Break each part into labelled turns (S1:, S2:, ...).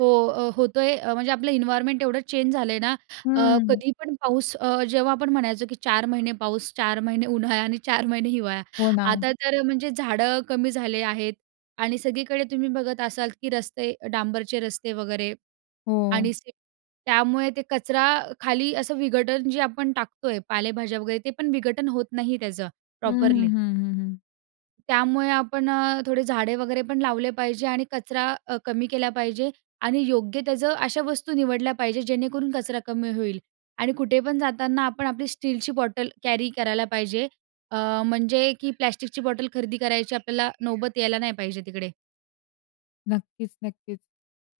S1: हो, अ, होतोय. म्हणजे आपलं इन्वायरनमेंट एवढं चेंज झालंय ना, अ,
S2: हं.
S1: कधी पण पाऊस अ, जेव्हा आपण म्हणायचो, की 4 महिने पाऊस, 4 महिने उन्हाळा आणि 4 महिने हिवाळा.
S2: हो ना.
S1: आता तर म्हणजे झाडं कमी झाले आहेत आणि सगळीकडे तुम्ही बघत असाल, की रस्ते डांबरचे रस्ते वगैरे
S2: हो.
S1: आणि सिमेंट त्यामुळे ते कचरा खाली असं विघटन जे आपण टाकतो आहे, पालेभाज्या वगैरे ते पण विघटन होत नाही त्याचं
S2: हं, हं,
S1: प्रॉपरली.
S2: हं, हं, हं.
S1: त्यामुळे आपण अ, थोडे झाडे वगैरे पण लावले पाहिजे आणि कचरा अ, कमी केला पाहिजे आणि योग्य त्याचं अशा वस्तू निवडल्या पाहिजे, जेणेकरून कचरा कमी होईल. आणि कुठे पण जाताना आपण आपली स्टीलची बॉटल कॅरी करायला पाहिजे, अ, म्हणजे, की प्लास्टिकची बॉटल खरेदी करायची आपल्याला नौबत यायला नाही पाहिजे तिकडे.
S2: नक्कीच, नक्कीच.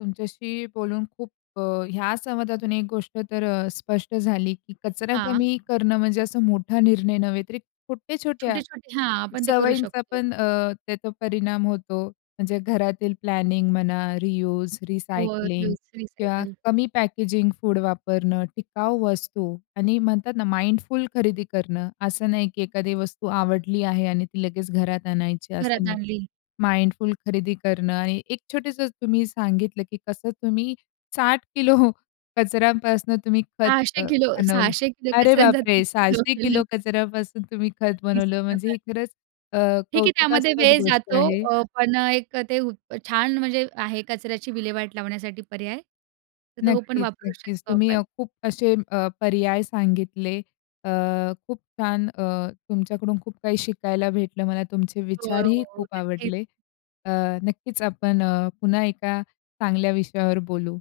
S2: तुमच्याशी बोलून खूप अ ह्या संवादातून एक गोष्ट तर अ, स्पष्ट झाली, की कचरा
S1: हां.
S2: कमी करणं म्हणजे असा मोठा निर्णय नव्हे, तर छोट्या-छोट्या
S1: छोटे-छोटे हां, आपण ते करू
S2: सवयींचा
S1: शकतो.
S2: पण अ, त्याचा परिणाम होतो. म्हणजे घरातील प्लॅनिंग म्हणा रियुज,
S1: फोर
S2: रिसायकलिंग
S1: युज
S2: किंवा
S1: रिसायकल.
S2: कमी पॅकेजिंग फूड वापरणं, टिकाऊ वस्तू आणि म्हणतात ना, माइंडफुल खरेदी करणं असं नाही, की एखादी वस्तू आवडली आहे आणि ती लगेच घरात आणायची असं
S1: घरात
S2: नाही.
S1: आणली.
S2: माइंडफुल खरेदी करणं आणि एक छोटसं तुम्ही सांगितलं, की कसं तुम्ही 60 किलो कचऱ्यांपासून तुम्ही खत
S1: 600
S2: अ,
S1: किलो,
S2: बनवलं.
S1: 600 किलो
S2: अरे
S1: कचऱ्याचा
S2: बापरे!
S1: 30 किलो
S2: 600
S1: केलं.
S2: किलो कचऱ्यापासून तुम्ही खत
S1: 30
S2: बनवलं,
S1: किलो
S2: म्हणजे हे
S1: कच
S2: खरंच अ,
S1: ठीक आहे, त्यामध्ये
S2: कौतुकास्पद
S1: वेळ
S2: गोष्ट
S1: जातो
S2: आहे.
S1: अ, पण एक अ, ते ऊत छान म्हणजे आहे, कचऱ्याची विल्हेवाट लावण्यासाठी पर्याय. तर तो पण
S2: नक्कीच,
S1: वापरू
S2: नक्कीच.
S1: शकतो
S2: तुम्ही
S1: आपण.
S2: अ, खूप असे अ, पर्याय सांगितले. अ, खूप छान अ, तुमच्याकडून खूप काही शिकायला भेटलं मला तुमचे
S1: हो,
S2: विचारही
S1: हो,
S2: खूप
S1: नक्कीच.
S2: आवडले. अ, नक्कीच आपण अ, पुन्हा एका चांगल्या विषयावर बोलू.